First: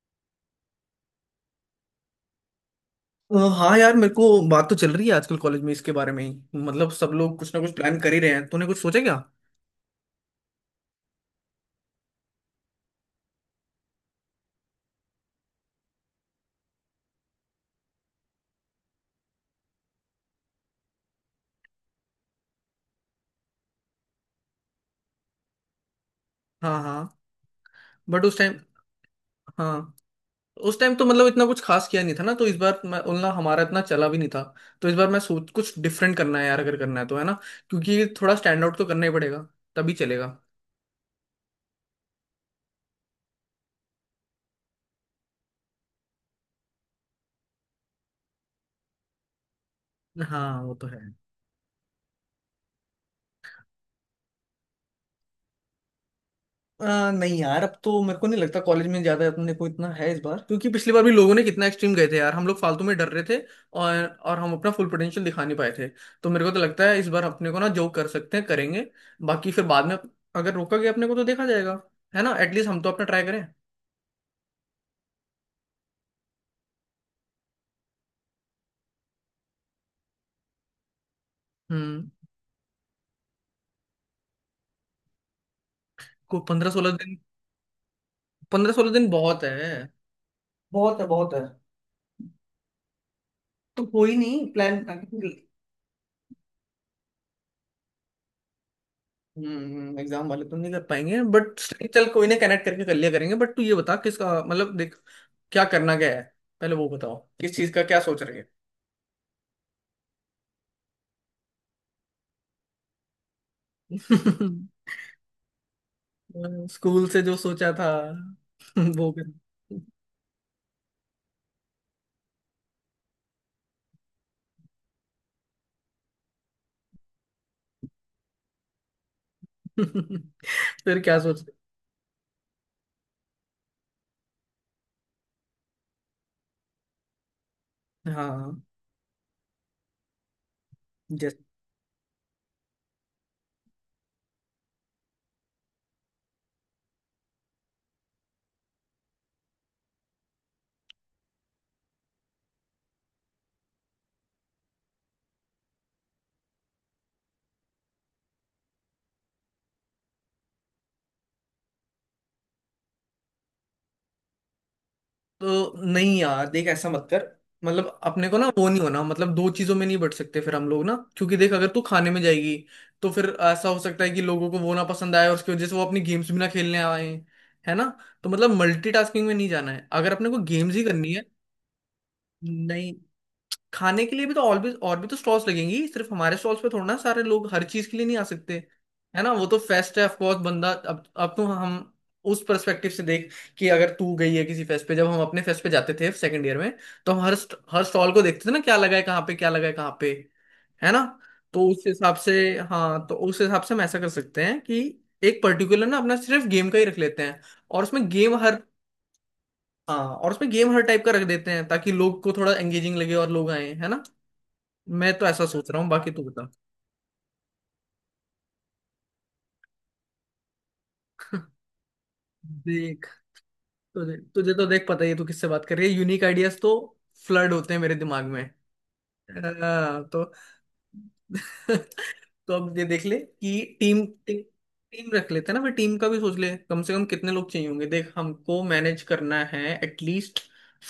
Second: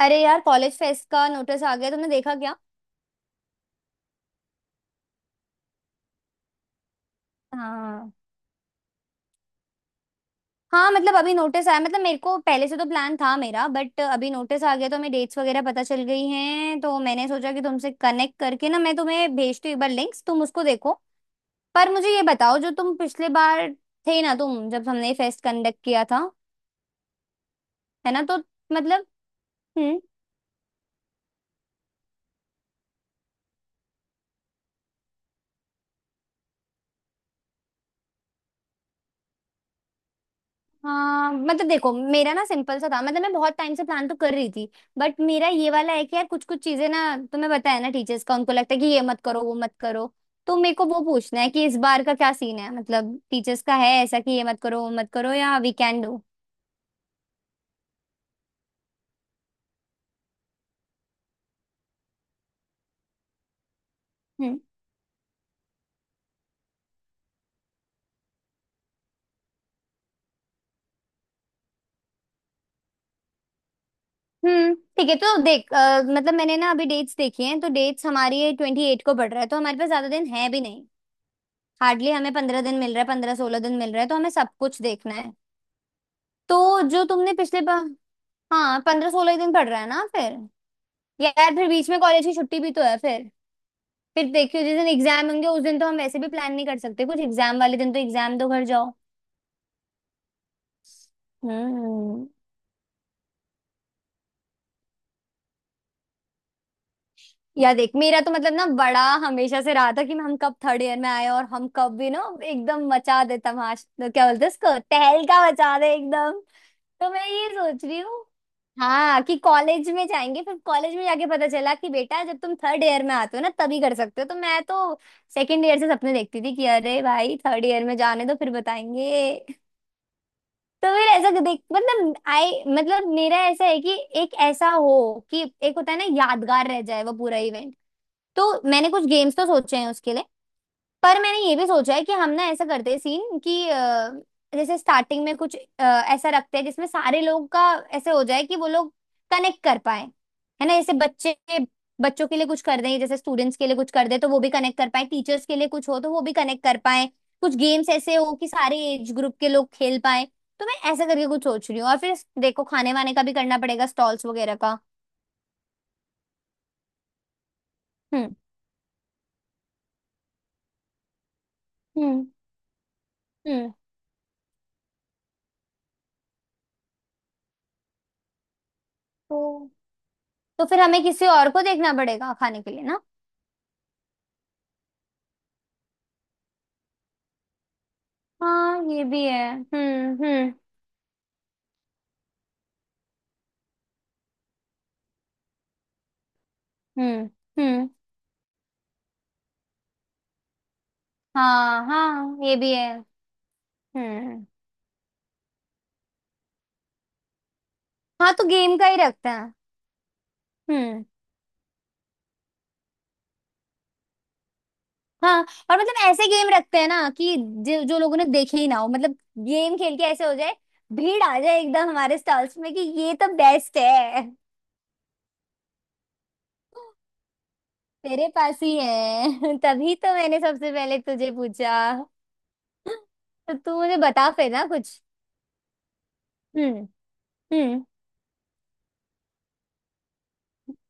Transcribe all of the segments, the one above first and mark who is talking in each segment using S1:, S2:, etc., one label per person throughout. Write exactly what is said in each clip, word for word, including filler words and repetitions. S1: अरे यार, college fest का नोटिस आ गया। तुमने देखा क्या?
S2: अ, हाँ यार मेरे को बात तो चल रही है आजकल कॉलेज में इसके बारे में ही। मतलब सब लोग कुछ ना कुछ प्लान कर
S1: हाँ,
S2: ही रहे हैं, तूने कुछ सोचा क्या।
S1: हाँ मतलब अभी नोटिस आया। मतलब मेरे को पहले से तो प्लान था मेरा, बट अभी नोटिस आ गया तो हमें डेट्स वगैरह पता चल गई हैं। तो मैंने सोचा कि तुमसे कनेक्ट करके ना मैं तुम्हें भेजती हूँ एक बार लिंक्स, तुम उसको देखो। पर मुझे ये बताओ, जो तुम पिछले बार थे ना, तुम जब हमने फेस्ट कंडक्ट किया था,
S2: हाँ हाँ
S1: है ना?
S2: बट
S1: तो
S2: उस टाइम।
S1: मतलब
S2: हाँ
S1: हम्म?
S2: उस टाइम तो मतलब इतना कुछ खास किया नहीं था ना, तो इस बार मैं उतना हमारा इतना चला भी नहीं था। तो इस बार मैं सोच कुछ डिफरेंट करना है यार, अगर करना है तो, है ना। क्योंकि थोड़ा स्टैंड आउट तो करना ही पड़ेगा, तभी चलेगा।
S1: हाँ मतलब देखो, मेरा ना सिंपल सा था। मतलब मैं बहुत टाइम से प्लान तो कर रही थी, बट मेरा ये वाला है कि यार कुछ कुछ चीजें ना, तुम्हें पता है ना टीचर्स का, उनको लगता है कि ये मत करो वो मत करो। तो
S2: हाँ वो
S1: मेरे को
S2: तो है।
S1: वो पूछना है कि इस बार का क्या सीन है। मतलब टीचर्स का है ऐसा कि ये मत करो वो मत करो, या वी कैन डू।
S2: आ, नहीं यार, अब तो मेरे को नहीं लगता कॉलेज में ज्यादा अपने को इतना है इस बार, क्योंकि पिछली बार भी लोगों ने कितना एक्सट्रीम गए थे यार, हम लोग फालतू में डर रहे थे। और और हम
S1: हम्म।
S2: अपना फुल पोटेंशियल दिखा नहीं पाए थे। तो मेरे को तो लगता है इस बार अपने को ना जो कर सकते हैं करेंगे। बाकी फिर बाद में अगर रोका गया अपने को तो देखा जाएगा। है ना, एटलीस्ट हम तो अपना ट्राई करें।
S1: हम्म, ठीक है। तो देख, अ, मतलब मैंने ना अभी डेट्स देखी हैं। तो डेट्स हमारी ट्वेंटी एट को बढ़ रहा है, तो हमारे पास ज्यादा दिन है भी नहीं।
S2: हम्म
S1: हार्डली हमें पंद्रह दिन मिल रहा है, पंद्रह सोलह दिन मिल रहा है, तो हमें सब कुछ देखना है।
S2: को पंद्रह
S1: तो
S2: सोलह
S1: जो
S2: दिन
S1: तुमने पिछले बार।
S2: पंद्रह
S1: हाँ
S2: सोलह दिन
S1: पंद्रह सोलह
S2: बहुत है,
S1: दिन पढ़ रहा है ना फिर।
S2: बहुत है, बहुत है।
S1: यार फिर बीच में कॉलेज की छुट्टी भी तो है। फिर
S2: तो कोई
S1: फिर
S2: नहीं,
S1: देखियो जिस
S2: प्लान।
S1: दिन एग्जाम होंगे उस दिन तो हम वैसे भी प्लान नहीं कर सकते कुछ। एग्जाम वाले दिन तो एग्जाम दो, घर जाओ।
S2: हम्म एग्जाम वाले तो नहीं कर पाएंगे बट। चल कोई
S1: हम्म।
S2: ना, कनेक्ट करके कर लिया करेंगे। बट तू ये बता किसका, मतलब देख क्या करना क्या है, पहले वो बताओ, किस चीज
S1: या
S2: का
S1: देख,
S2: क्या
S1: मेरा
S2: सोच
S1: तो
S2: रहे हैं।
S1: मतलब ना बड़ा हमेशा से रहा था कि हम कब थर्ड ईयर में आए, और हम कब भी ना एकदम मचा दे तमाश, तो क्या बोलते हैं इसको, तहलका मचा दे एकदम।
S2: स्कूल
S1: तो
S2: से
S1: मैं
S2: जो
S1: ये
S2: सोचा
S1: सोच
S2: था
S1: रही हूँ।
S2: वो
S1: हाँ
S2: कर।
S1: कि कॉलेज में जाएंगे, फिर कॉलेज में जाके पता चला कि बेटा जब तुम थर्ड ईयर में आते हो ना तभी कर सकते हो। तो मैं तो सेकंड ईयर से सपने देखती थी कि अरे भाई थर्ड ईयर में जाने दो फिर बताएंगे। तो
S2: फिर
S1: फिर
S2: क्या
S1: ऐसा
S2: सोच रहे,
S1: देख, मतलब आई मतलब मेरा ऐसा है कि एक ऐसा हो कि एक होता है ना यादगार रह जाए वो पूरा इवेंट।
S2: हाँ
S1: तो मैंने कुछ गेम्स तो सोचे हैं उसके लिए। पर मैंने
S2: जैसे।
S1: ये भी सोचा है कि हम ना ऐसा करते हैं सीन कि अ, जैसे स्टार्टिंग में कुछ अ, ऐसा रखते हैं जिसमें सारे लोग का ऐसे हो जाए कि वो लोग कनेक्ट कर पाए। है ना? जैसे बच्चे, बच्चों के लिए कुछ कर दें, जैसे स्टूडेंट्स के लिए कुछ कर दें तो वो भी कनेक्ट कर पाए, टीचर्स के लिए कुछ हो तो वो भी कनेक्ट कर पाए। कुछ गेम्स ऐसे हो कि सारे एज ग्रुप के लोग खेल पाए। तो मैं ऐसा करके कुछ सोच रही हूँ। और फिर देखो खाने वाने का भी करना पड़ेगा, स्टॉल्स वगैरह का।
S2: तो नहीं यार देख ऐसा मत कर, मतलब अपने
S1: हम्म।
S2: को ना वो नहीं होना, मतलब दो चीजों में नहीं बट सकते फिर हम लोग ना, क्योंकि देख अगर तू खाने में
S1: हम्म।
S2: जाएगी, तो फिर ऐसा
S1: हम्म।
S2: हो सकता है कि लोगों को वो ना पसंद आए और उसकी वजह से वो अपनी गेम्स भी ना खेलने आए, है ना। तो मतलब मल्टीटास्किंग में नहीं
S1: तो
S2: जाना है, अगर अपने को
S1: तो
S2: गेम्स
S1: फिर
S2: ही
S1: हमें
S2: करनी है।
S1: किसी और को देखना पड़ेगा खाने के लिए
S2: नहीं,
S1: ना।
S2: खाने के लिए भी तो और भी और भी तो स्टॉल्स लगेंगी, सिर्फ हमारे स्टॉल्स पे थोड़ा ना सारे लोग हर चीज के लिए नहीं आ सकते,
S1: हाँ ये
S2: है
S1: भी
S2: ना।
S1: है।
S2: वो तो फेस्ट है,
S1: हम्म,
S2: ऑफकोर्स
S1: हम्म।
S2: बंदा अब अब तो हम उस पर्सपेक्टिव से देख, कि अगर तू गई है किसी फेस्ट पे, जब हम अपने फेस्ट पे जाते थे सेकंड ईयर में, तो हम
S1: हम्म,
S2: हर st- हर
S1: हम्म।
S2: स्टॉल को देखते थे ना, क्या लगा है कहाँ पे, क्या लगा है कहाँ पे, है ना। तो उस
S1: हाँ,
S2: हिसाब से,
S1: हाँ ये भी है।
S2: हाँ तो उस हिसाब से हम ऐसा कर सकते
S1: हम्म।
S2: हैं कि एक पर्टिकुलर ना अपना सिर्फ गेम का ही रख लेते हैं, और उसमें
S1: हाँ
S2: गेम
S1: तो
S2: हर।
S1: गेम का ही रखते हैं।
S2: हाँ और उसमें गेम हर टाइप
S1: हम्म।
S2: का रख देते हैं ताकि लोग को थोड़ा एंगेजिंग लगे और लोग आए, है ना। मैं तो
S1: हाँ
S2: ऐसा सोच
S1: और
S2: रहा हूँ,
S1: मतलब
S2: बाकी तू
S1: ऐसे गेम
S2: बता।
S1: रखते हैं ना कि जो, जो लोगों ने देखे ही ना हो। मतलब गेम खेल के ऐसे हो जाए, भीड़ आ जाए एकदम हमारे स्टॉल्स में कि
S2: देख
S1: ये तो बेस्ट
S2: तुझे
S1: है।
S2: तुझे तो देख पता ही है तू किससे बात कर रही है, यूनिक आइडियाज तो फ्लड होते हैं मेरे दिमाग
S1: तेरे
S2: में।
S1: पास ही है। तभी
S2: हाँ,
S1: तो
S2: तो
S1: मैंने सबसे पहले तुझे पूछा।
S2: तो अब ये देख ले
S1: तो
S2: कि
S1: तू मुझे
S2: टीम
S1: बता
S2: टीम
S1: फिर ना कुछ।
S2: टीम रख लेते हैं ना, फिर टीम का भी सोच ले
S1: हम्म,
S2: कम से कम कितने लोग चाहिए
S1: हम्म।
S2: होंगे, देख हमको मैनेज करना है, at least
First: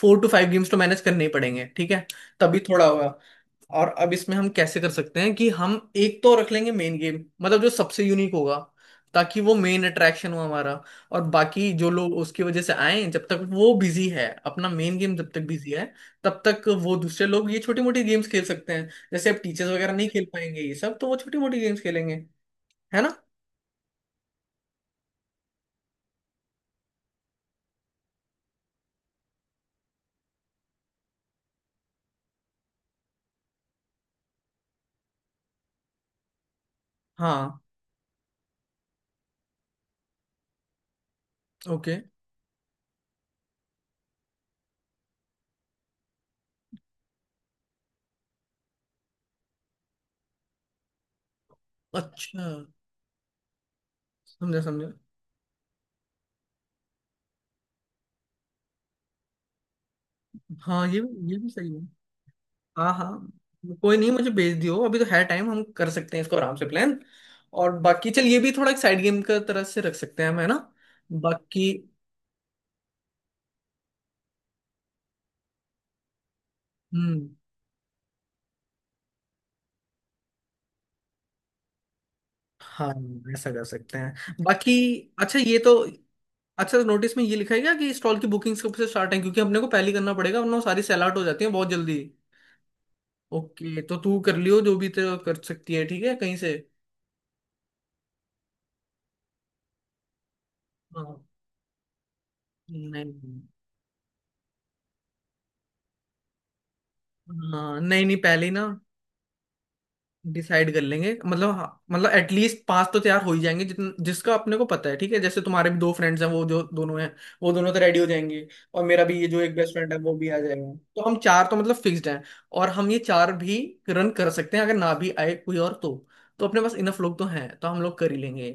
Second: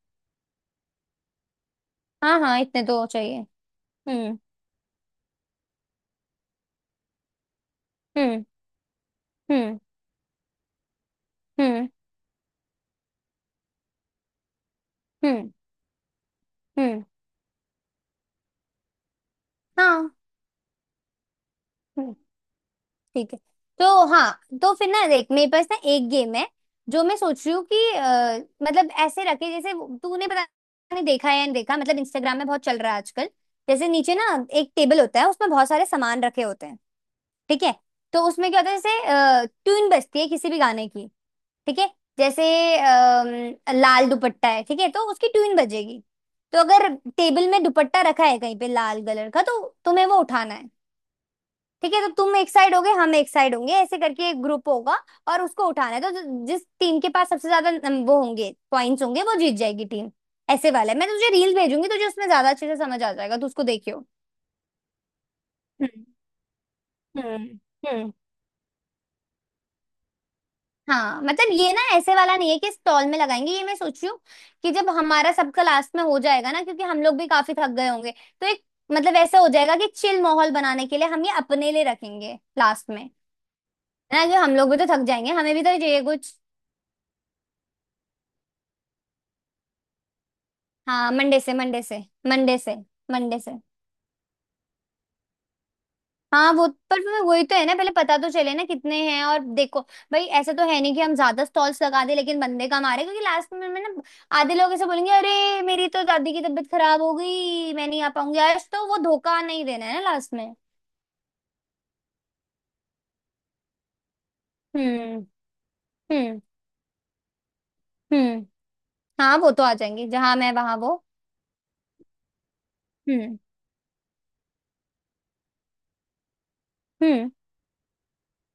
S2: four two five games तो मैनेज करने ही पड़ेंगे, ठीक है,
S1: हाँ हाँ
S2: तभी
S1: इतने
S2: थोड़ा
S1: तो
S2: होगा।
S1: चाहिए।
S2: और अब इसमें
S1: हम्म,
S2: हम कैसे कर सकते हैं कि हम एक तो रख लेंगे मेन गेम, मतलब जो सबसे यूनिक
S1: हम्म।
S2: होगा, ताकि वो
S1: हम्म,
S2: मेन अट्रैक्शन हो हमारा। और बाकी
S1: हम्म।
S2: जो लोग उसकी वजह से आए, जब तक वो बिजी है, अपना मेन गेम जब तक
S1: हम्म,
S2: बिजी है, तब तक वो
S1: हम्म।
S2: दूसरे लोग ये छोटी मोटी गेम्स खेल सकते हैं। जैसे अब टीचर्स वगैरह नहीं
S1: हाँ।
S2: खेल पाएंगे ये सब, तो वो छोटी मोटी गेम्स खेलेंगे,
S1: हम्म,
S2: है ना।
S1: ठीक है। तो हाँ, तो फिर ना देख मेरे पास ना एक गेम है जो मैं सोच रही हूँ कि अ, मतलब ऐसे रखे जैसे वो- तूने पता नहीं, देखा है या नहीं देखा, मतलब इंस्टाग्राम में बहुत चल रहा है आजकल। जैसे नीचे ना एक टेबल होता है, उसमें बहुत सारे सामान रखे होते हैं।
S2: हाँ
S1: ठीक है? तो उसमें क्या होता है, जैसे ट्यून बजती है किसी भी गाने की। ठीक है।
S2: ओके।
S1: जैसे अम, लाल दुपट्टा है, ठीक है, तो उसकी ट्यून बजेगी। तो अगर टेबल में दुपट्टा रखा है कहीं पे लाल कलर का, तो तुम्हें वो उठाना है। ठीक है? तो तुम
S2: अच्छा
S1: एक साइड होगे, हम एक साइड होंगे, ऐसे करके एक
S2: समझा
S1: ग्रुप
S2: समझा
S1: होगा। और उसको उठाना है, तो जो- जिस टीम के पास सबसे ज्यादा नम- वो होंगे पॉइंट्स होंगे, वो जीत जाएगी टीम। ऐसे
S2: हाँ
S1: वाला है।
S2: ये
S1: मैं तुझे
S2: ये भी
S1: रील
S2: सही है।
S1: भेजूंगी, तुझे उसमें ज्यादा अच्छे से
S2: हाँ
S1: समझ आ जाएगा, तू उसको
S2: हाँ कोई
S1: देखियो।
S2: नहीं, मुझे भेज दियो, अभी तो है टाइम, हम कर
S1: हम्म,
S2: सकते हैं इसको आराम से प्लान।
S1: हम्म।
S2: और बाकी
S1: हम्म।
S2: चल ये भी थोड़ा एक साइड गेम का तरह से रख सकते हैं हम, है ना।
S1: हाँ मतलब
S2: बाकी
S1: ये ना ऐसे वाला नहीं है कि स्टॉल में लगाएंगे। ये मैं सोच रही हूँ कि जब हमारा सबका लास्ट में हो जाएगा ना, क्योंकि हम लोग भी
S2: हम्म
S1: काफी थक गए होंगे, तो एक, मतलब ऐसा हो जाएगा कि चिल माहौल बनाने के लिए हम ये अपने लिए रखेंगे
S2: हाँ
S1: लास्ट में।
S2: ऐसा कर सकते
S1: है ना?
S2: हैं
S1: कि हम लोग
S2: बाकी।
S1: भी तो थक जाएंगे,
S2: अच्छा
S1: हमें
S2: ये
S1: भी
S2: तो,
S1: तो चाहिए कुछ।
S2: अच्छा नोटिस में ये लिखा है क्या कि स्टॉल की बुकिंग्स कब से स्टार्ट है, क्योंकि अपने को पहले ही करना पड़ेगा वरना वो सारी सेल
S1: हाँ
S2: आउट हो
S1: मंडे
S2: जाती है
S1: से,
S2: बहुत
S1: मंडे
S2: जल्दी।
S1: से, मंडे से, मंडे से।
S2: ओके तो तू कर लियो जो भी तो कर सकती है, ठीक है, कहीं से।
S1: हाँ वो, पर फिर वही तो है ना, पहले पता तो चले ना कितने हैं, और देखो भाई ऐसा तो है नहीं कि हम
S2: हाँ
S1: ज्यादा स्टॉल्स लगा दे लेकिन बंदे कम आ रहे, क्योंकि
S2: नहीं,
S1: लास्ट में में ना आधे लोग ऐसे बोलेंगे अरे मेरी तो दादी की तबीयत खराब हो गई
S2: हाँ
S1: मैं नहीं
S2: नहीं
S1: आ
S2: नहीं,
S1: पाऊंगी
S2: पहले ही ना
S1: आज, तो वो धोखा नहीं देना है ना लास्ट में।
S2: डिसाइड कर लेंगे, मतलब हाँ, मतलब एटलीस्ट पांच तो तैयार हो ही जाएंगे, जितन जिसका अपने को पता है, ठीक
S1: हम्म,
S2: है, जैसे तुम्हारे भी दो फ्रेंड्स हैं
S1: हम्म।
S2: वो जो दोनों हैं, वो दोनों तो रेडी हो
S1: हम्म।
S2: जाएंगे, और मेरा भी ये
S1: हाँ
S2: जो
S1: वो
S2: एक
S1: तो
S2: बेस्ट
S1: आ
S2: फ्रेंड है
S1: जाएंगे,
S2: वो भी
S1: जहां
S2: आ
S1: मैं
S2: जाएगा,
S1: वहां वो।
S2: तो हम चार तो मतलब फिक्स्ड हैं, और हम ये चार
S1: हम्म,
S2: भी रन कर सकते हैं अगर ना भी आए कोई और तो। तो अपने पास इनफ लोग तो
S1: हम्म।
S2: हैं तो हम लोग कर ही लेंगे।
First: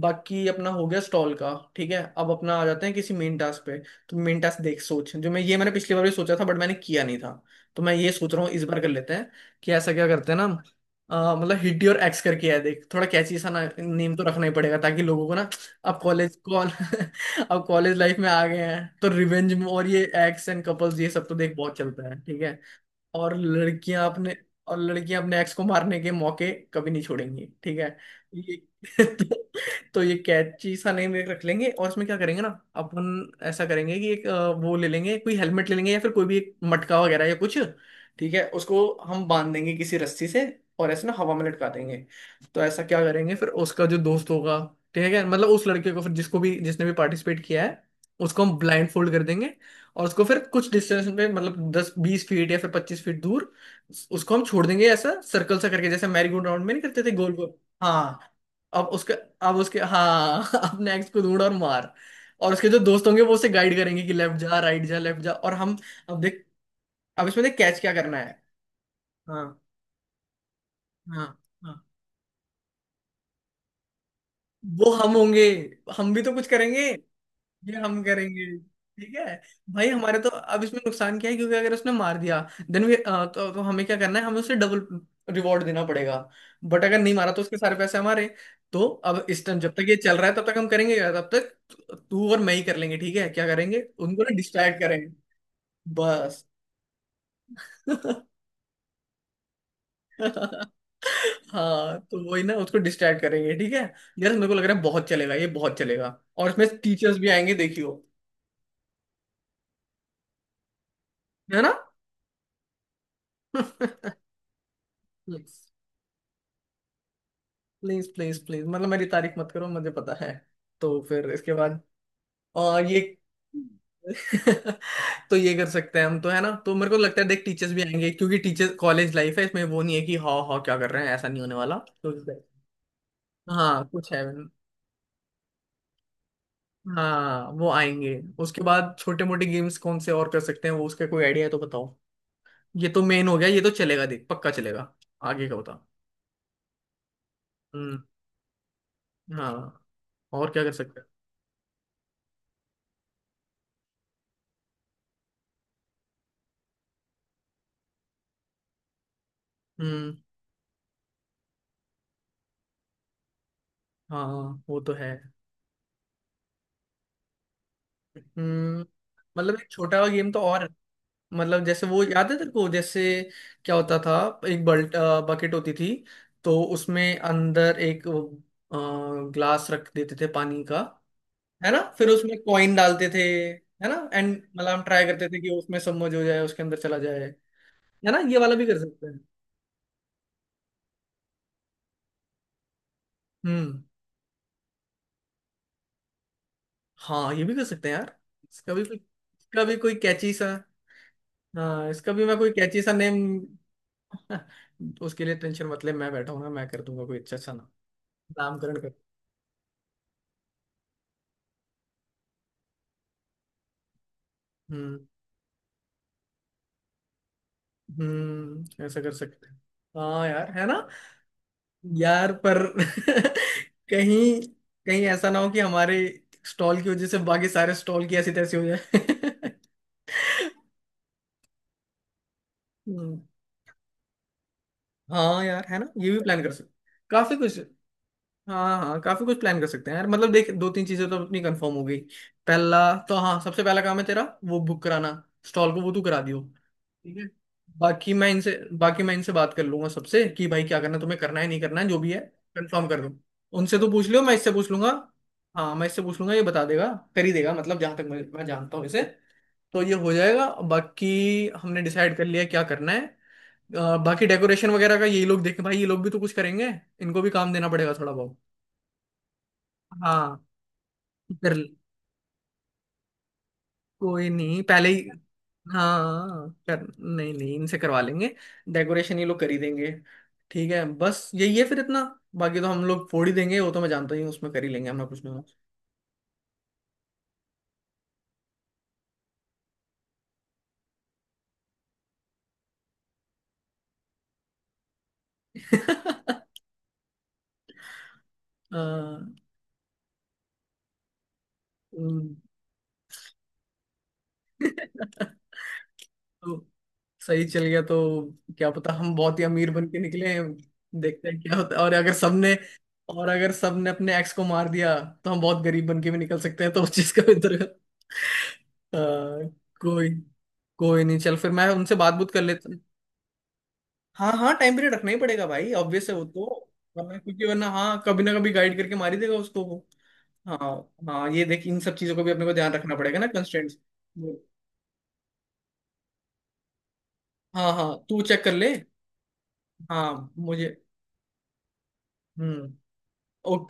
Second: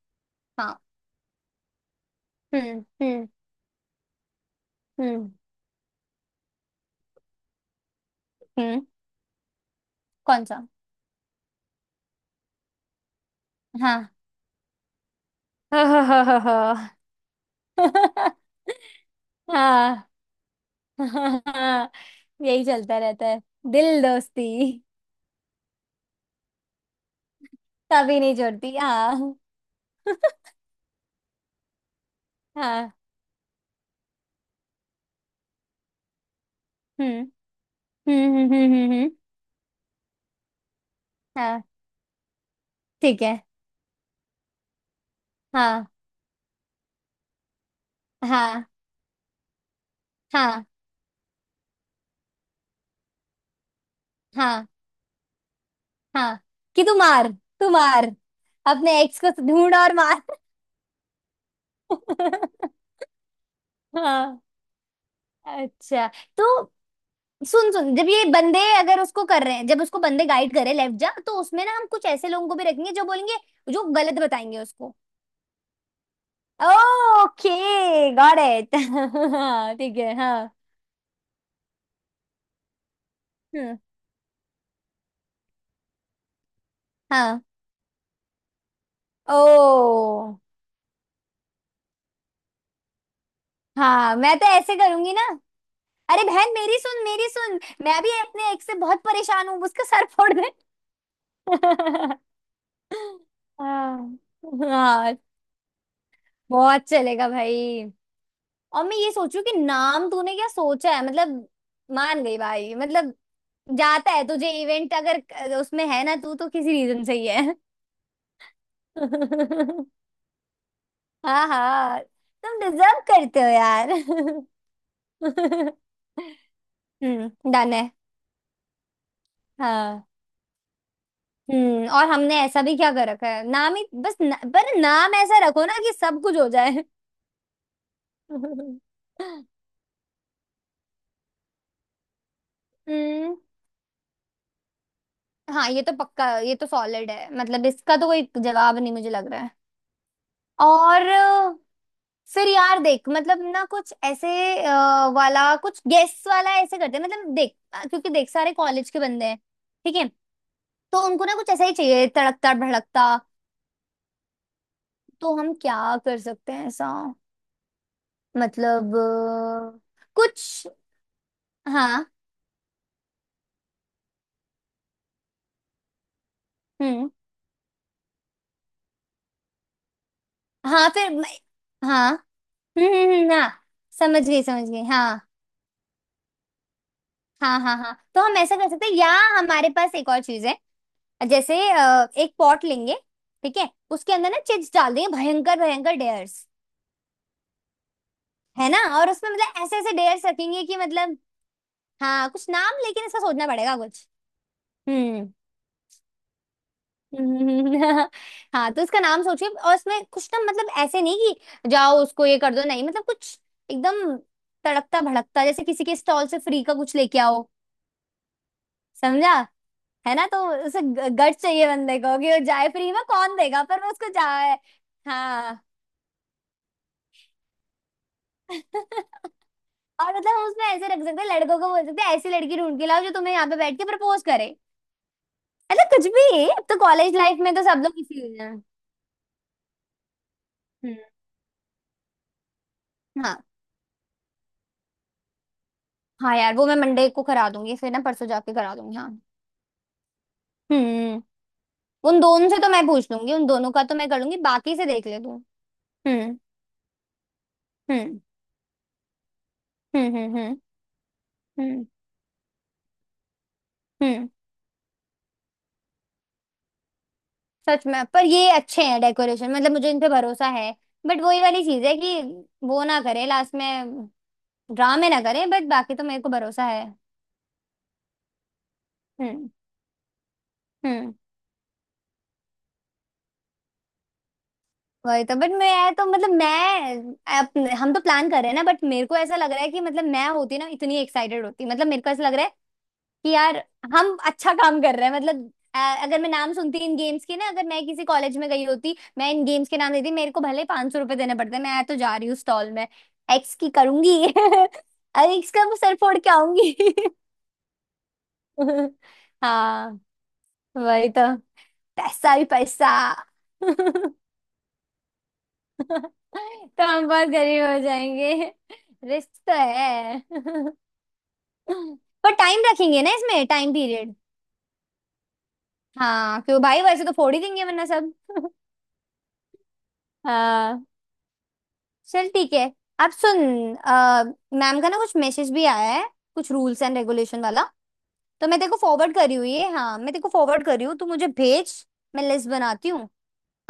S2: बाकी अपना
S1: हाँ।
S2: हो गया स्टॉल का, ठीक है अब अपना आ
S1: हम्म,
S2: जाते हैं किसी
S1: हम्म।
S2: मेन टास्क पे। तो मेन टास्क देख, सोच जो
S1: हम्म,
S2: मैं ये मैंने पिछली बार भी सोचा था बट मैंने किया नहीं था, तो मैं ये सोच रहा हूँ इस बार
S1: हम्म।
S2: कर लेते हैं, कि ऐसा क्या करते हैं
S1: कौन
S2: ना,
S1: सा?
S2: आ, मतलब हिडी और एक्स करके है, देख थोड़ा कैची सा ना
S1: हाँ।
S2: नेम तो रखना ही पड़ेगा ताकि लोगों को ना।
S1: हाँ
S2: अब
S1: हाँ हाँ
S2: कॉलेज कॉल
S1: हाँ।
S2: अब कॉलेज लाइफ में आ गए हैं तो रिवेंज और ये
S1: हाँ।
S2: एक्स एंड कपल्स ये सब तो देख बहुत
S1: हाँ
S2: चलता है, ठीक है।
S1: यही चलता रहता
S2: और
S1: है। दिल
S2: लड़कियां अपने और
S1: दोस्ती।
S2: लड़कियां अपने एक्स को मारने के मौके कभी नहीं छोड़ेंगी, ठीक है।
S1: कभी नहीं
S2: ये
S1: छोड़ती
S2: तो,
S1: हाँ।
S2: तो ये कैची सा नेम रख लेंगे, और इसमें क्या करेंगे ना,
S1: हाँ।
S2: अपन ऐसा करेंगे कि एक अ, वो ले लेंगे, कोई हेलमेट ले लेंगे या फिर कोई भी एक मटका
S1: हम्म।
S2: वगैरह या कुछ,
S1: हम्म,
S2: ठीक है,
S1: हम्म, हम्म,
S2: उसको
S1: हम्म, हम्म।
S2: हम बांध देंगे किसी रस्सी से और ऐसे ना हवा में
S1: हाँ
S2: लटका देंगे। तो ऐसा क्या
S1: ठीक
S2: करेंगे,
S1: है।
S2: फिर उसका जो दोस्त होगा ठीक है, मतलब उस
S1: हाँ
S2: लड़के को फिर जिसको भी जिसने भी पार्टिसिपेट किया है, उसको हम
S1: हाँ
S2: ब्लाइंड फोल्ड कर देंगे, और उसको फिर
S1: हाँ
S2: कुछ डिस्टेंस में, मतलब दस बीस फीट या फिर पच्चीस फीट दूर उसको हम छोड़
S1: हाँ।
S2: देंगे, ऐसा सर्कल सा करके, जैसे
S1: हाँ
S2: मैरीगोल्ड राउंड में नहीं
S1: कि तू
S2: करते थे,
S1: मार,
S2: गोल गोल।
S1: तू मार,
S2: हाँ अब
S1: अपने
S2: उसके
S1: एक्स को
S2: अब
S1: ढूंढ
S2: उसके
S1: और मार।
S2: हाँ अब नेक्स्ट को ढूंढ और मार, और उसके जो दोस्त होंगे वो उसे गाइड करेंगे कि लेफ्ट
S1: हाँ।
S2: जा राइट जा लेफ्ट जा, और हम,
S1: अच्छा।
S2: अब देख
S1: तो
S2: अब इसमें देख
S1: सुन
S2: कैच क्या
S1: सुन, जब
S2: करना
S1: ये
S2: है।
S1: बंदे अगर उसको कर
S2: हाँ
S1: रहे हैं, जब उसको बंदे गाइड कर रहे हैं लेफ्ट जा,
S2: हाँ
S1: तो उसमें ना
S2: हाँ
S1: हम कुछ ऐसे लोगों को भी रखेंगे जो बोलेंगे, जो गलत बताएंगे
S2: वो
S1: उसको।
S2: हम होंगे, हम भी तो कुछ करेंगे, ये
S1: ओके,
S2: हम
S1: गॉट
S2: करेंगे,
S1: इट।
S2: ठीक है।
S1: हाँ
S2: भाई
S1: ठीक है
S2: हमारे तो
S1: हाँ।
S2: अब इसमें नुकसान क्या है, क्योंकि अगर उसने मार दिया, देन वी अ, तो, तो
S1: हम्म।
S2: हमें क्या करना है, हमें उसे डबल रिवॉर्ड देना पड़ेगा, बट अगर नहीं मारा
S1: हाँ।
S2: तो उसके सारे पैसे हमारे। तो अब
S1: ओ।
S2: इस टाइम जब तक ये चल रहा है तब तक हम करेंगे क्या, तब तक तू तू और मैं ही कर लेंगे ठीक है, क्या करेंगे,
S1: हाँ
S2: उनको ना
S1: मैं तो ऐसे
S2: डिस्ट्रैक्ट करेंगे,
S1: करूंगी ना, अरे
S2: बस।
S1: बहन मेरी सुन, मेरी सुन, मैं भी अपने एक से बहुत परेशान हूँ, उसका सर फोड़ दे।
S2: हाँ तो वही ना, उसको डिस्ट्रैक्ट करेंगे, ठीक है।
S1: हाँ।
S2: यार मेरे को लग रहा है बहुत
S1: हाँ
S2: चलेगा ये, बहुत चलेगा और इसमें
S1: बहुत
S2: टीचर्स भी
S1: चलेगा
S2: आएंगे
S1: भाई।
S2: देखियो,
S1: और मैं ये सोचू कि नाम तूने क्या सोचा है। मतलब
S2: है ना।
S1: मान गई भाई, मतलब जाता है तुझे इवेंट अगर, उसमें है ना, तू तो किसी रीजन से ही
S2: प्लीज प्लीज प्लीज, मतलब मेरी तारीफ मत करो,
S1: है।
S2: मुझे पता है। तो फिर
S1: हाँ
S2: इसके बाद,
S1: हाँ, तुम
S2: और ये
S1: डिजर्व करते हो यार।
S2: तो ये कर सकते हैं हम तो, है ना, तो मेरे को लगता है देख
S1: हम्म,
S2: टीचर्स
S1: डन
S2: भी
S1: है।
S2: आएंगे, क्योंकि टीचर्स कॉलेज लाइफ है, इसमें वो नहीं है
S1: हाँ।
S2: कि हाँ हाँ क्या कर रहे हैं, ऐसा नहीं होने वाला।
S1: हम्म और
S2: तो
S1: हमने ऐसा भी क्या कर रखा है, नाम
S2: हाँ
S1: ही
S2: कुछ
S1: बस
S2: है,
S1: न, पर नाम ऐसा रखो ना कि सब कुछ हो जाए।
S2: हाँ वो आएंगे। उसके बाद छोटे मोटे
S1: हम्म।
S2: गेम्स कौन से और कर सकते हैं वो, उसका कोई आइडिया है तो बताओ, ये तो मेन हो गया, ये तो चलेगा देख पक्का चलेगा, आगे का
S1: हाँ ये
S2: बता।
S1: तो पक्का, ये तो सॉलिड है। मतलब इसका
S2: हम्म
S1: तो कोई जवाब नहीं मुझे लग रहा है।
S2: हाँ और क्या कर सकते
S1: और
S2: हैं।
S1: अ, फिर यार देख, मतलब ना कुछ ऐसे अ, वाला कुछ गेस वाला ऐसे करते हैं। मतलब देख, अ, क्योंकि देख सारे कॉलेज के बंदे हैं, ठीक है,
S2: हम्म
S1: तो उनको ना कुछ ऐसा ही चाहिए तड़कता भड़कता।
S2: हाँ वो तो है,
S1: तो हम क्या कर सकते हैं ऐसा,
S2: हम्म
S1: मतलब
S2: मतलब एक
S1: अ,
S2: छोटा सा गेम तो और है।
S1: कुछ।
S2: मतलब जैसे वो
S1: हाँ।
S2: याद है तेरे को, जैसे क्या होता था, एक बल्ट बकेट होती थी, तो
S1: हम्म।
S2: उसमें अंदर एक ग्लास रख देते थे पानी का,
S1: हाँ फिर मैं-।
S2: है ना फिर
S1: हाँ।
S2: उसमें कॉइन
S1: हम्म,
S2: डालते
S1: हम्म,
S2: थे,
S1: हम्म, हाँ।
S2: है ना,
S1: समझ
S2: एंड
S1: गई,
S2: मतलब
S1: समझ
S2: हम
S1: गई
S2: ट्राई
S1: हाँ।
S2: करते थे कि उसमें सबमर्ज हो जाए, उसके अंदर चला जाए,
S1: हाँ हाँ हाँ,
S2: है ना,
S1: तो हम
S2: ये वाला
S1: ऐसा
S2: भी
S1: कर
S2: कर
S1: सकते हैं।
S2: सकते
S1: या
S2: हैं।
S1: हमारे पास एक और चीज है। जैसे अ, एक पॉट लेंगे, ठीक है,
S2: हम्म
S1: उसके अंदर ना चिप्स डाल देंगे, भयंकर भयंकर डेयर्स।
S2: हाँ ये भी कर सकते हैं यार,
S1: है
S2: इसका
S1: ना?
S2: भी कोई
S1: और उसमें मतलब
S2: इसका भी
S1: ऐसे ऐसे
S2: कोई
S1: डेयर्स
S2: कैची सा।
S1: रखेंगे कि मतलब,
S2: हाँ इसका भी
S1: हाँ
S2: मैं
S1: कुछ
S2: कोई
S1: नाम
S2: कैची सा
S1: लेकिन
S2: नेम।
S1: इसका सोचना पड़ेगा कुछ।
S2: उसके
S1: हम्म,
S2: लिए टेंशन मतलब मैं बैठा हूँ ना, मैं कर दूंगा कोई अच्छा अच्छा ना,
S1: हम्म। हाँ
S2: नामकरण
S1: तो
S2: कर।
S1: इसका नाम सोचिए। और इसमें कुछ ना, मतलब ऐसे नहीं कि जाओ उसको ये कर दो, नहीं मतलब कुछ एकदम तड़कता
S2: हम्म
S1: भड़कता, जैसे किसी के स्टॉल से फ्री का कुछ लेके आओ।
S2: हम्म ऐसा कर
S1: समझा?
S2: सकते हैं।
S1: है ना,
S2: हाँ
S1: तो
S2: यार है ना।
S1: उसे गट चाहिए बंदे को कि
S2: यार
S1: वो
S2: पर
S1: जाए फ्री में, कौन देगा, पर वो उसको
S2: कहीं
S1: जाए।
S2: कहीं ऐसा ना हो कि
S1: हाँ।
S2: हमारे स्टॉल की वजह से बाकी सारे स्टॉल की ऐसी तैसी हो जाए।
S1: और मतलब हम उसमें ऐसे रख सकते हैं, लड़कों को बोल सकते हैं ऐसी लड़की ढूंढ के लाओ जो
S2: हम्म,
S1: तुम्हें यहाँ पे बैठ के प्रपोज करे।
S2: हाँ यार है
S1: मतलब
S2: ना,
S1: कुछ
S2: ये भी प्लान
S1: भी,
S2: कर
S1: अब
S2: सकते।
S1: तो कॉलेज
S2: काफी
S1: लाइफ में
S2: कुछ,
S1: तो सब लोग इसी हैं।
S2: हाँ हाँ काफी कुछ प्लान कर सकते हैं यार, मतलब देख दो तीन
S1: हम्म।
S2: चीजें तो अपनी कंफर्म हो गई। पहला तो हाँ
S1: हाँ।
S2: सबसे पहला काम है तेरा वो बुक कराना, स्टॉल को वो तू करा
S1: हाँ
S2: दियो,
S1: यार वो मैं मंडे
S2: ठीक
S1: को
S2: है।
S1: करा दूंगी, फिर ना
S2: बाकी
S1: परसों
S2: मैं
S1: जाके
S2: इनसे
S1: करा दूंगी
S2: बाकी
S1: हाँ।
S2: मैं इनसे बात कर लूंगा सबसे कि भाई क्या करना है, तुम्हें
S1: हम्म।
S2: करना है नहीं करना है जो भी
S1: उन
S2: है,
S1: दोनों से तो
S2: कंफर्म
S1: मैं
S2: कर
S1: पूछ
S2: दो।
S1: लूंगी, उन दोनों
S2: उनसे
S1: का
S2: तो
S1: तो
S2: पूछ
S1: मैं कर
S2: लियो, मैं
S1: लूंगी,
S2: इससे पूछ
S1: बाकी से
S2: लूंगा,
S1: देख ले तू।
S2: हाँ मैं इससे पूछ लूंगा,
S1: हम्म,
S2: ये बता देगा, कर ही देगा, मतलब जहां तक
S1: हम्म,
S2: मैं, मैं जानता हूँ इसे, तो ये हो
S1: हम्म, हम्म।
S2: जाएगा।
S1: हम्म,
S2: बाकी हमने
S1: हम्म,
S2: डिसाइड कर लिया क्या करना है, अ, बाकी
S1: हम्म।
S2: डेकोरेशन वगैरह का ये लोग देखें, भाई ये लोग भी तो कुछ करेंगे, इनको भी काम देना
S1: सच
S2: पड़ेगा
S1: में,
S2: थोड़ा
S1: पर
S2: बहुत।
S1: ये अच्छे हैं डेकोरेशन, मतलब मुझे इन पे
S2: हाँ
S1: भरोसा है। बट वही
S2: कर,
S1: वाली चीज है कि वो ना करे लास्ट में,
S2: कोई नहीं पहले ही।
S1: ड्रामे ना करे, बट बाकी तो मेरे को
S2: हाँ
S1: भरोसा
S2: कर,
S1: है।
S2: नहीं नहीं इनसे करवा लेंगे, डेकोरेशन ये लोग
S1: हम्म।
S2: कर ही देंगे। ठीक है
S1: हम्म
S2: बस यही है फिर इतना, बाकी तो हम लोग फोड़ ही देंगे, वो तो मैं जानता ही हूँ, उसमें कर ही लेंगे हम लोग कुछ
S1: वही
S2: ना
S1: तो। बट
S2: कुछ।
S1: मैं तो मतलब मैं अपने, हम तो प्लान कर रहे हैं ना, बट मेरे को ऐसा लग रहा है कि, मतलब मैं होती ना इतनी एक्साइटेड होती, मतलब मेरे को ऐसा लग रहा है कि यार हम अच्छा काम कर रहे हैं। मतलब अ, अगर मैं नाम सुनती इन गेम्स के ना, अगर मैं किसी कॉलेज में गई होती, मैं
S2: हाँ,
S1: इन गेम्स के नाम देती, मेरे को भले पांच सौ रुपए देने पड़ते, मैं तो जा रही
S2: हम्म।
S1: हूँ स्टॉल में। एक्स की करूंगी। अरे एक्स का मैं सर फोड़ के
S2: तो
S1: आऊंगी।
S2: सही चल गया तो क्या पता हम बहुत ही अमीर बन के
S1: हाँ
S2: निकले हैं।
S1: वही तो,
S2: देखते हैं क्या होता है, और अगर
S1: पैसा ही
S2: सबने
S1: पैसा।
S2: और अगर
S1: तो
S2: सबने अपने एक्स को मार दिया तो हम बहुत गरीब बन के भी निकल सकते हैं, तो उस
S1: हम
S2: चीज का
S1: बहुत
S2: भी
S1: गरीब
S2: दुर्गा-
S1: हो जाएंगे।
S2: अ,
S1: रिस्क तो
S2: कोई,
S1: है।
S2: कोई नहीं चल फिर मैं उनसे बात बुत
S1: पर
S2: कर
S1: टाइम
S2: लेता हूँ।
S1: रखेंगे ना इसमें, टाइम पीरियड।
S2: हाँ हाँ टाइम पीरियड रखना ही पड़ेगा भाई, ऑब्वियस है वो
S1: हाँ क्यों
S2: तो।
S1: भाई वैसे तो
S2: वरना
S1: फोड़ ही
S2: क्योंकि
S1: देंगे
S2: वरना
S1: वरना
S2: हाँ
S1: सब।
S2: कभी ना कभी गाइड करके मार ही देगा उसको वो। हाँ
S1: हाँ
S2: हाँ ये देख इन सब चीजों को
S1: चल
S2: भी अपने को
S1: ठीक है।
S2: ध्यान रखना
S1: अब
S2: पड़ेगा ना,
S1: सुन,
S2: कंस्ट्रेंट्स।
S1: अ, मैम का ना कुछ मैसेज भी आया है, कुछ रूल्स एंड रेगुलेशन वाला।
S2: हाँ हाँ तू चेक
S1: तो
S2: कर
S1: मैं तेरे
S2: ले।
S1: को फॉरवर्ड कर रही हूँ ये, हाँ मैं तेरे को
S2: हाँ
S1: फॉरवर्ड
S2: मुझे,
S1: कर रही हूँ, तू मुझे भेज, मैं लिस्ट
S2: हम्म
S1: बनाती हूँ।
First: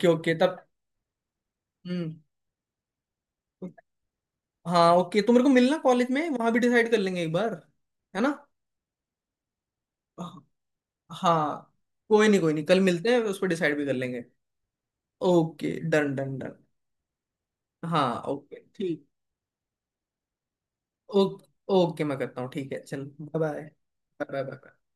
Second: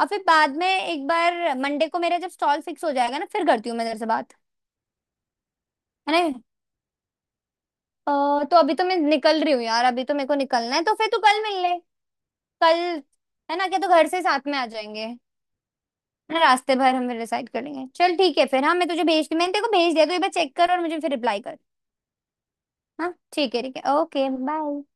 S1: और फिर
S2: ओके
S1: बाद
S2: तब।
S1: में एक बार मंडे को
S2: हम्म
S1: मेरा जब स्टॉल फिक्स हो जाएगा ना, फिर करती हूँ मैं तेरे से बात।
S2: हाँ ओके तो मेरे को मिलना कॉलेज
S1: है
S2: में
S1: ना?
S2: वहां भी डिसाइड कर लेंगे एक बार,
S1: अ,
S2: है ना।
S1: तो अभी तो मैं निकल रही हूँ यार, अभी तो मेरे को निकलना है, तो फिर तू कल मिल
S2: हाँ
S1: ले।
S2: कोई नहीं कोई नहीं,
S1: कल,
S2: कल मिलते हैं उस पर
S1: है ना,
S2: डिसाइड
S1: क्या
S2: भी
S1: तो
S2: कर
S1: घर से
S2: लेंगे।
S1: साथ में आ जाएंगे, है
S2: ओके डन डन
S1: ना,
S2: डन।
S1: रास्ते भर हम डिसाइड कर लेंगे। चल
S2: हाँ
S1: ठीक है
S2: ओके
S1: फिर। हाँ मैं तुझे
S2: ठीक,
S1: भेजती, मैंने तेरे को भेज दिया, तो एक बार चेक कर और मुझे फिर रिप्लाई
S2: ओके,
S1: कर।
S2: ओके मैं करता हूँ, ठीक है चल
S1: हाँ
S2: बाय
S1: ठीक है, ठीक है, okay
S2: bye. Bye
S1: bye.
S2: Bye.